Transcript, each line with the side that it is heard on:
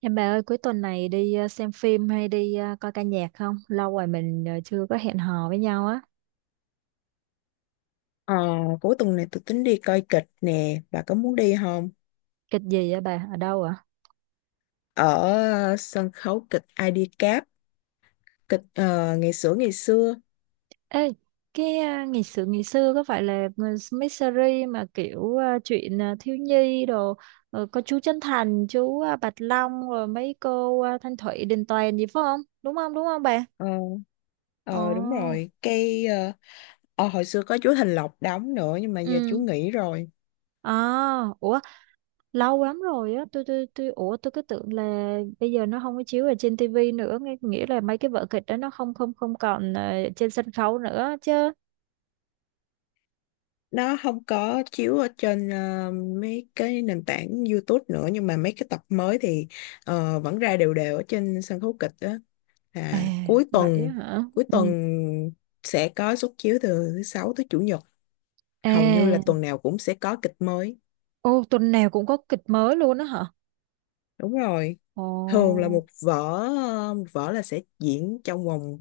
right: Em bà ơi, cuối tuần này đi xem phim hay đi coi ca nhạc không? Lâu rồi mình chưa có hẹn hò với nhau á.
left: Ờ, cuối tuần này tôi tính đi coi kịch nè, bà có muốn đi không?
right: Kịch gì á bà? Ở đâu ạ?
left: Ở sân khấu kịch Ai đi cáp kịch ngày xưa ngày xưa.
right: Ê, ngày sự ngày xưa có phải là mấy series mà kiểu chuyện thiếu nhi đồ có chú Trấn Thành, chú Bạch Long rồi mấy cô Thanh Thủy, Đình Toàn gì phải không? Đúng không? Đúng không bà?
left: Ờ, Đúng
right: Ồ.
left: rồi, hồi xưa có chú Thành Lộc đóng nữa nhưng mà giờ chú
right: Ừ.
left: nghỉ rồi.
right: À, ủa, lâu lắm rồi á, tôi ủa, tôi cứ tưởng là bây giờ nó không có chiếu ở trên tivi nữa, nghĩa là mấy cái vở kịch đó nó không không không còn trên sân khấu nữa chứ.
left: Nó không có chiếu ở trên mấy cái nền tảng YouTube nữa, nhưng mà mấy cái tập mới thì vẫn ra đều đều ở trên sân khấu kịch đó. Là
right: À, vậy á hả?
left: cuối
right: Ừ.
left: tuần sẽ có suất chiếu từ thứ sáu tới chủ nhật, hầu như là
right: À.
left: tuần nào cũng sẽ có kịch mới.
right: Ô, tuần nào cũng có kịch mới luôn á hả?
left: Đúng rồi,
right: Ồ.
left: thường là một vở, một vở là sẽ diễn trong vòng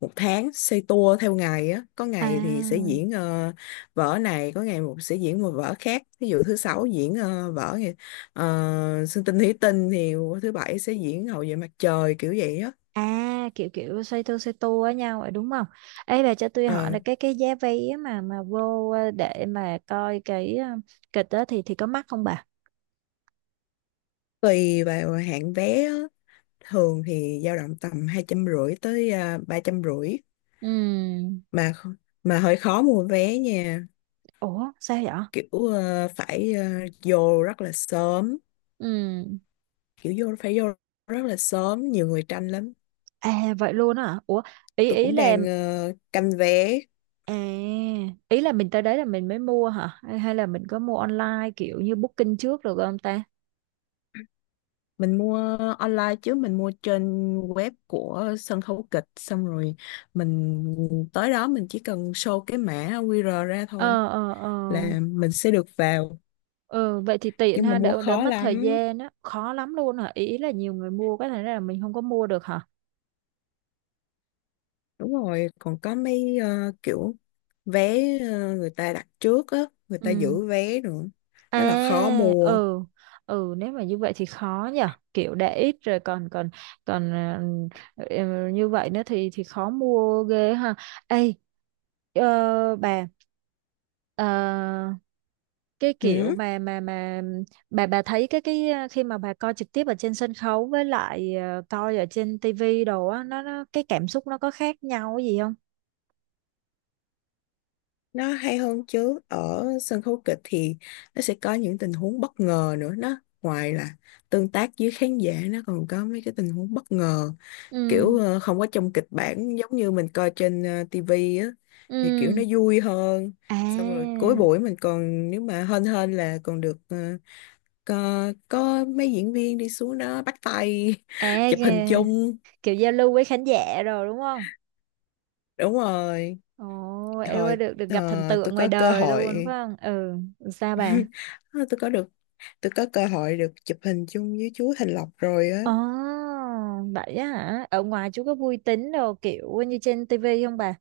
left: một tháng, xoay tua theo ngày á. Có ngày thì sẽ
right: À.
left: diễn vở này, có ngày một sẽ diễn một vở khác. Ví dụ thứ sáu diễn vở này, Sơn Tinh Thủy Tinh, thì thứ bảy sẽ diễn Hậu Duệ Mặt Trời, kiểu vậy á.
right: À, kiểu kiểu xoay tua với nhau vậy đúng không? Ấy bà, cho tôi hỏi
left: Ờ,
right: là cái giá vé mà mà vô, để mà coi cái kịch đó thì có mắc không bà?
left: tùy vào hạng vé á, thường thì dao động tầm hai trăm rưỡi tới ba trăm rưỡi.
right: Ừ.
left: mà kh- mà hơi khó mua vé nha.
right: Ủa, sao vậy?
left: Kiểu ờ, phải ờ, vô rất là sớm,
right: Ừ.
left: kiểu vô phải vô rất là sớm, nhiều người tranh lắm.
right: À vậy luôn á hả? Ủa, ý
left: Tôi
right: ý
left: cũng
right: là,
left: đang canh vé.
right: à, ý là mình tới đấy là mình mới mua hả? Hay, hay là mình có mua online kiểu như booking trước được không ta?
left: Mình mua online chứ, mình mua trên web của sân khấu kịch, xong rồi mình tới đó mình chỉ cần show cái mã QR ra thôi
right: Ờ ờ ờ.
left: là mình sẽ được vào.
right: Ừ, vậy thì tiện
left: Nhưng mà
right: ha,
left: mua
right: đỡ đỡ
left: khó
right: mất thời
left: lắm.
right: gian á. Khó lắm luôn hả? Ý ý là nhiều người mua cái này là mình không có mua được hả?
left: Đúng rồi, còn có mấy kiểu vé người ta đặt trước á, người ta
right: Ừ.
left: giữ vé nữa,
right: À,
left: rất là khó mua.
right: ừ, ừ, nếu mà như vậy thì khó nhở. Kiểu để ít rồi còn còn còn ờ, ừ, như vậy nữa thì khó mua ghê ha. Ê, ờ, bà, ờ, cái kiểu
left: Ừ.
right: mà mà bà thấy cái cái, khi mà bà coi trực tiếp ở trên sân khấu với lại coi ở trên tivi đồ á, nó cái cảm xúc nó có khác nhau gì không?
left: Nó hay hơn chứ, ở sân khấu kịch thì nó sẽ có những tình huống bất ngờ nữa. Nó ngoài là tương tác với khán giả, nó còn có mấy cái tình huống bất ngờ
right: Ừ.
left: kiểu không có trong kịch bản, giống như mình coi trên TV á, thì kiểu
right: Ừ.
left: nó vui hơn.
right: À.
left: Xong rồi cuối buổi mình còn, nếu mà hên hên là còn được có mấy diễn viên đi xuống đó bắt tay
right: À.
left: chụp hình
right: Kìa,
left: chung.
right: kiểu giao lưu với khán giả rồi đúng không?
left: Đúng rồi.
right: Ồ, em ơi,
left: hồi
right: được được gặp thần
left: ờ, tôi
right: tượng ngoài
left: có cơ
right: đời luôn phải
left: hội
right: không? Ừ, sao bà?
left: Ờ, tôi có cơ hội được chụp hình chung với chú Thành Lộc rồi á.
right: Ồ, vậy á hả? Ở ngoài chú có vui tính đồ kiểu như trên tivi không bà?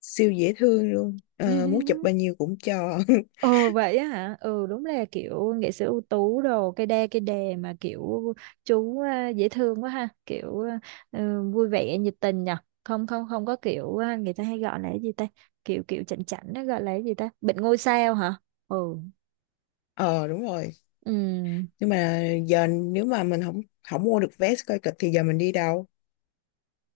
left: Siêu dễ thương luôn. Ờ, muốn chụp bao nhiêu cũng cho.
right: Ồ vậy á hả? Ừ, đúng là kiểu nghệ sĩ ưu tú đồ cây đa cây đề mà kiểu chú, à, dễ thương quá ha, kiểu à, ừ, vui vẻ nhiệt tình nhở. Không không không có kiểu à, người ta hay gọi là cái gì ta? Kiểu kiểu chảnh chảnh nó gọi là cái gì ta? Bệnh ngôi sao hả? Ừ.
left: Ờ đúng rồi.
right: Ừ.
left: Nhưng mà giờ nếu mà mình không không mua được vé coi kịch thì giờ mình đi đâu?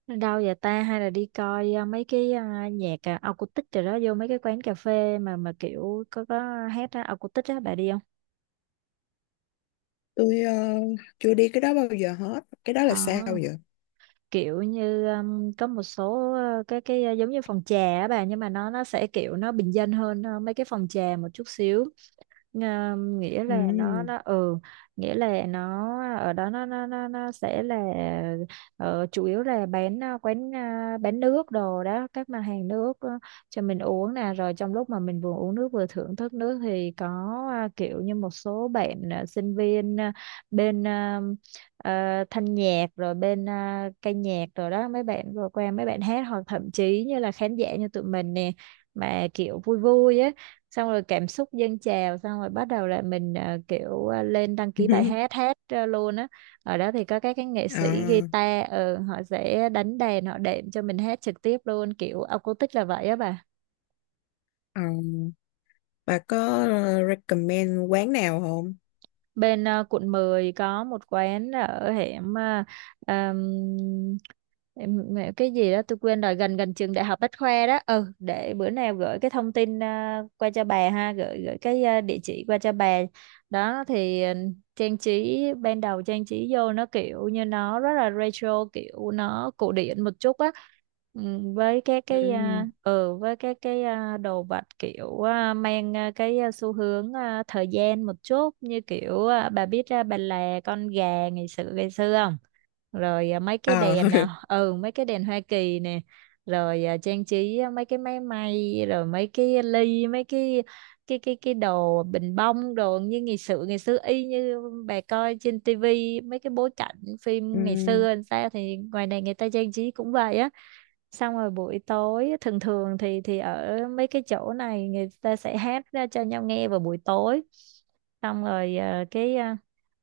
right: Đâu vậy ta, hay là đi coi à, mấy cái à, nhạc à, acoustic rồi đó, vô mấy cái quán cà phê mà kiểu có hát á, acoustic á bà đi không?
left: Tôi chưa đi cái đó bao giờ hết, cái đó
right: Ờ,
left: là sao vậy?
right: kiểu như có một số cái, giống như phòng trà á bà, nhưng mà nó sẽ kiểu nó bình dân hơn mấy cái phòng trà một chút xíu. Nghĩa là nó
left: Ừm.
right: nó ừ, nghĩa là nó, ở đó nó nó sẽ là ờ, chủ yếu là bán quán bán nước đồ đó, các mặt hàng nước, cho mình uống nè, rồi trong lúc mà mình vừa uống nước vừa thưởng thức nước thì có kiểu như một số bạn sinh viên bên thanh nhạc rồi bên ca nhạc rồi đó, mấy bạn vừa qua mấy bạn hát, hoặc thậm chí như là khán giả như tụi mình nè, mà kiểu vui vui á, xong rồi cảm xúc dâng trào xong rồi bắt đầu là mình kiểu lên đăng ký bài hát, hát luôn á. Ở đó thì có các cái nghệ sĩ
left: À,
right: guitar, họ sẽ đánh đàn, họ đệm cho mình hát trực tiếp luôn, kiểu acoustic là vậy á bà.
left: à, bà có recommend quán nào không?
right: Bên quận 10 có một quán ở hẻm ờm, cái gì đó tôi quên rồi, gần gần trường đại học Bách Khoa đó. Ừ, để bữa nào gửi cái thông tin, à, qua cho bà ha, gửi gửi cái à, địa chỉ qua cho bà đó. Thì ừ, trang trí ban đầu, trang trí vô nó kiểu như nó rất là retro, kiểu nó cổ điển một chút á. Ừ, với cái
left: Ừm.
right: à, ừ, với cái à, đồ vật kiểu à, mang à, cái à, xu hướng à, thời gian một chút, như kiểu à, bà biết à, bà là con gà ngày xưa không, rồi à, mấy cái
left: Ờ.
right: đèn à, ừ, mấy cái đèn Hoa Kỳ nè, rồi à, trang trí à, mấy cái máy may rồi mấy cái ly mấy cái cái đồ bình bông đồ như ngày xưa ngày xưa, y như bà coi trên tivi mấy cái bối cảnh phim ngày
left: Ừm.
right: xưa làm sao thì ngoài này người ta trang trí cũng vậy á. Xong rồi buổi tối thường thường thì ở mấy cái chỗ này người ta sẽ hát ra cho nhau nghe vào buổi tối, xong rồi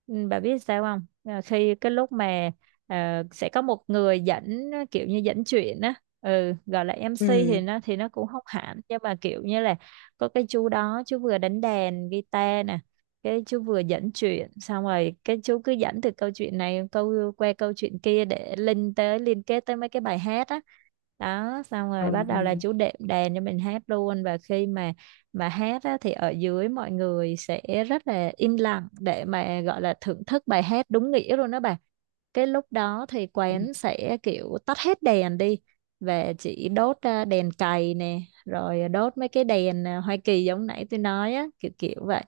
right: ừ, bà biết sao không? Ờ, khi cái lúc mà sẽ có một người dẫn, kiểu như dẫn chuyện á, ừ, gọi là MC
left: Ừm.
right: thì nó cũng không hẳn, nhưng mà kiểu như là có cái chú đó, chú vừa đánh đàn guitar nè, cái chú vừa dẫn chuyện, xong rồi cái chú cứ dẫn từ câu chuyện này, câu qua câu chuyện kia để link tới, liên kết tới mấy cái bài hát á. Đó, xong
left: Ờ.
right: rồi bắt đầu là chú đệm đàn cho mình hát luôn. Và khi mà hát á, thì ở dưới mọi người sẽ rất là im lặng để mà gọi là thưởng thức bài hát đúng nghĩa luôn đó bà. Cái lúc đó thì quán sẽ kiểu tắt hết đèn đi, và chỉ đốt à, đèn cầy nè, rồi đốt mấy cái đèn à, Hoa Kỳ giống nãy tôi nói á, kiểu kiểu vậy.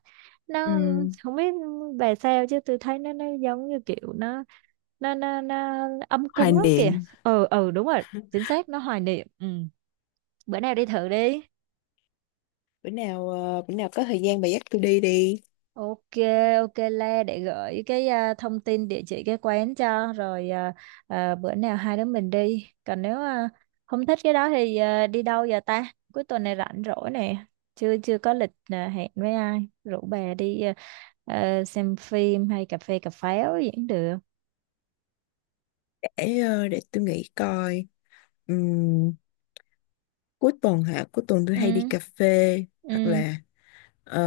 right: Nó,
left: Ừm.
right: không biết bà sao chứ tôi thấy nó giống như kiểu nó nó ấm
left: Hoài
right: cúng lắm kìa.
left: niệm.
right: Ừ ừ đúng rồi, chính xác, nó hoài niệm. Ừ, bữa nào đi thử đi.
left: Bữa nào bữa nào có thời gian bà dắt tôi đi đi.
right: Ok, ok, Le để gửi cái à, thông tin địa chỉ cái quán cho rồi à, à, bữa nào hai đứa mình đi. Còn nếu à, không thích cái đó thì à, đi đâu giờ ta? Cuối tuần này rảnh rỗi nè, chưa chưa có lịch à, hẹn với ai, rủ bà đi à, à, xem phim hay cà phê cà pháo gì cũng được.
left: Để để tôi nghĩ coi. Ừm, cuối tuần hả, cuối tuần tôi
right: Ừ.
left: hay đi cà phê, hoặc
right: Ừ.
left: là ờ,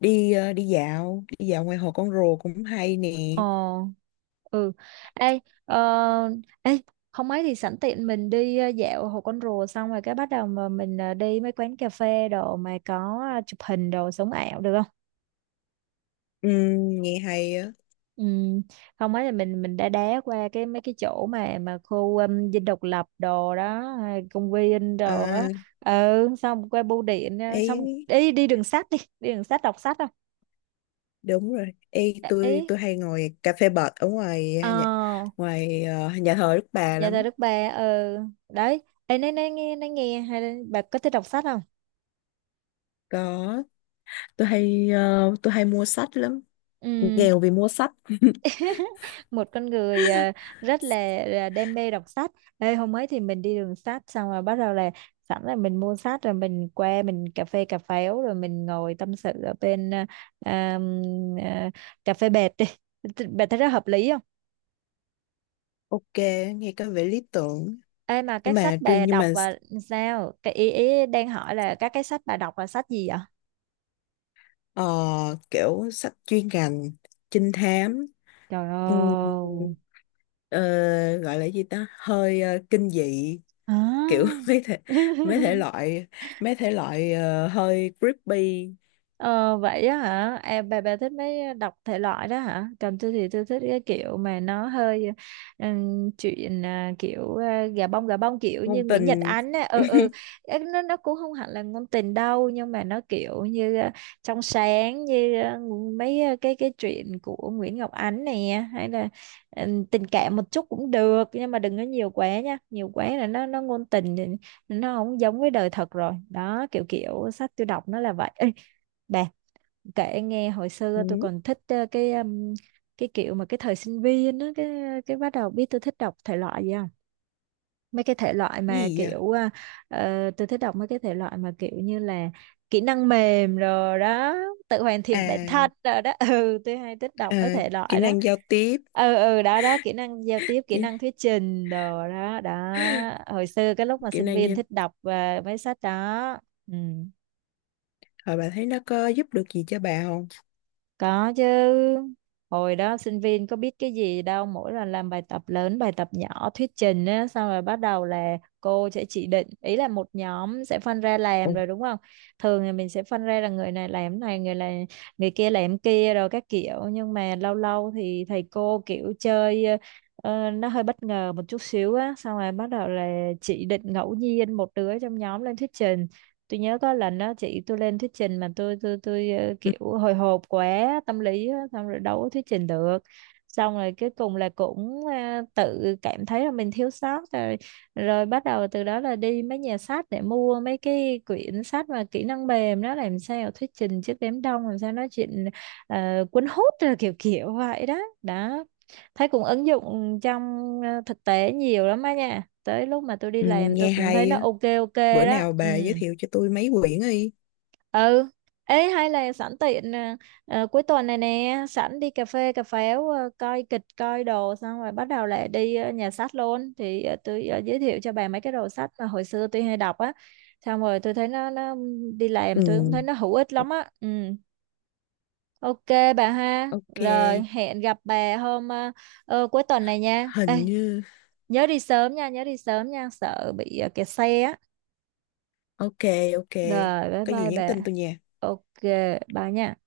left: đi đi dạo ngoài hồ Con Rùa cũng hay nè.
right: Ờ, ừ. Ê, ờ, ê, không ấy thì sẵn tiện mình đi dạo Hồ Con Rùa xong rồi cái bắt đầu mà mình đi mấy quán cà phê đồ mà có chụp hình đồ sống ảo được không?
left: Nghe hay á.
right: Ừ, không ấy là mình đã đá qua cái mấy cái chỗ mà khu Dinh Độc Lập đồ đó, hay công viên đồ á.
left: À,
right: Ừ, xong qua bưu điện, ờ, xong
left: ấy
right: đi đi đường sách đi, đi đường sách đọc sách không?
left: đúng rồi, ấy tôi
right: Ý,
left: tôi hay ngồi cà phê bệt ở ngoài
right: Ờ,
left: nhà, ngoài nhà thờ Đức Bà
right: Nhà thờ
left: lắm.
right: Đức Bà. Ừ, đấy. Ê, nói nghe, nói nghe hay, là bà có thích đọc sách không?
left: Có, tôi hay tôi hay mua sách lắm,
right: Ừm,
left: nghèo vì mua sách.
right: một con người à, rất là đam mê đọc sách. Ê, hôm ấy thì mình đi đường sách xong rồi bắt đầu là sẵn là mình mua sách rồi mình qua mình cà phê cà pháo rồi mình ngồi tâm sự ở bên à, à, à, cà phê bệt đi. Thì bà thấy rất hợp lý không?
left: Ok, nghe có vẻ lý tưởng.
right: Ê, mà
left: Nhưng
right: các sách
left: mà truyền
right: bà
left: nhưng mà
right: đọc là sao? Cái ý đang hỏi là các cái sách bà đọc là sách gì vậy?
left: ờ, kiểu sách chuyên ngành, trinh thám,
right: Trời
left: ừm,
right: ơi.
left: ờ, gọi là gì ta, hơi kinh dị kiểu
right: À.
left: mấy thể loại, mấy thể loại hơi creepy.
right: Ờ, vậy á hả? À, bà thích mấy đọc thể loại đó hả? Còn tôi thì tôi thích cái kiểu mà nó hơi chuyện à, kiểu à, gà bông kiểu như
left: Ngôn
right: Nguyễn Nhật
left: tình.
right: Ánh á. Ừ ừ. Ê, nó cũng không hẳn là ngôn tình đâu, nhưng mà nó kiểu như à, trong sáng như à, mấy à, cái chuyện của Nguyễn Ngọc Ánh nè, hay là tình cảm một chút cũng được, nhưng mà đừng có nhiều quá nha. Nhiều quá là nó ngôn tình thì nó không giống với đời thật rồi. Đó, kiểu kiểu sách tôi đọc nó là vậy. Ê, bà kể nghe, hồi
left: Ừ,
right: xưa tôi còn thích cái kiểu mà cái thời sinh viên á, cái bắt đầu biết tôi thích đọc thể loại gì không? Mấy cái thể loại mà
left: gì vậy?
right: kiểu tôi thích đọc mấy cái thể loại mà kiểu như là kỹ năng mềm rồi đó, tự hoàn thiện bản thân
left: À,
right: rồi đó. Ừ, tôi hay thích đọc mấy
left: à,
right: thể
left: kỹ
right: loại đó.
left: năng giao tiếp.
right: Ừ ừ đó đó, kỹ năng giao tiếp, kỹ
left: kỹ,
right: năng thuyết trình đồ đó đó. Hồi xưa cái lúc mà
left: kỹ
right: sinh
left: năng
right: viên
left: giao.
right: thích đọc mấy sách đó. Ừ.
left: Hồi bà thấy nó có giúp được gì cho bà không?
right: Có chứ. Hồi đó sinh viên có biết cái gì đâu, mỗi lần làm bài tập lớn, bài tập nhỏ, thuyết trình á, xong rồi bắt đầu là cô sẽ chỉ định, ý là một nhóm sẽ phân ra làm
left: Ồ.
right: rồi đúng không? Thường thì mình sẽ phân ra là người này làm cái này người kia làm cái kia rồi các kiểu, nhưng mà lâu lâu thì thầy cô kiểu chơi nó hơi bất ngờ một chút xíu á, xong rồi bắt đầu là chỉ định ngẫu nhiên một đứa trong nhóm lên thuyết trình. Tôi nhớ có lần đó chị tôi lên thuyết trình mà tôi
left: Ừ,
right: kiểu hồi hộp quá, tâm lý á, xong rồi đâu có thuyết trình được, xong rồi cuối cùng là cũng tự cảm thấy là mình thiếu sót rồi, rồi bắt đầu từ đó là đi mấy nhà sách để mua mấy cái quyển sách mà kỹ năng mềm đó, làm sao thuyết trình trước đám đông, làm sao nói chuyện cuốn hút rồi kiểu kiểu vậy đó. Đó, thấy cũng ứng dụng trong thực tế nhiều lắm á nha, tới lúc mà tôi đi
left: ừ,
right: làm tôi
left: nghe
right: cũng thấy
left: hay
right: nó
left: á.
right: ok ok
left: Bữa
right: đó.
left: nào
right: Ừ
left: bà giới thiệu cho tôi mấy quyển đi.
right: ừ ê, hay là sẵn tiện cuối tuần này nè sẵn đi cà phê cà pháo, coi kịch coi đồ, xong rồi bắt đầu lại đi nhà sách luôn, thì tôi giới thiệu cho bà mấy cái đồ sách mà hồi xưa tôi hay đọc á, xong rồi tôi thấy nó đi làm tôi cũng thấy nó hữu ích
left: Ừ.
right: lắm á. Ừ, ok bà ha,
left: Ok.
right: rồi hẹn gặp bà hôm cuối tuần này nha. Ê,
left: Hình như
right: nhớ đi sớm nha, nhớ đi sớm nha, sợ bị kẹt xe á.
left: ok. Ok,
right: Rồi bye
left: có gì
right: bye
left: nhắn
right: bà.
left: tin tôi nha.
right: Ok, bye nha.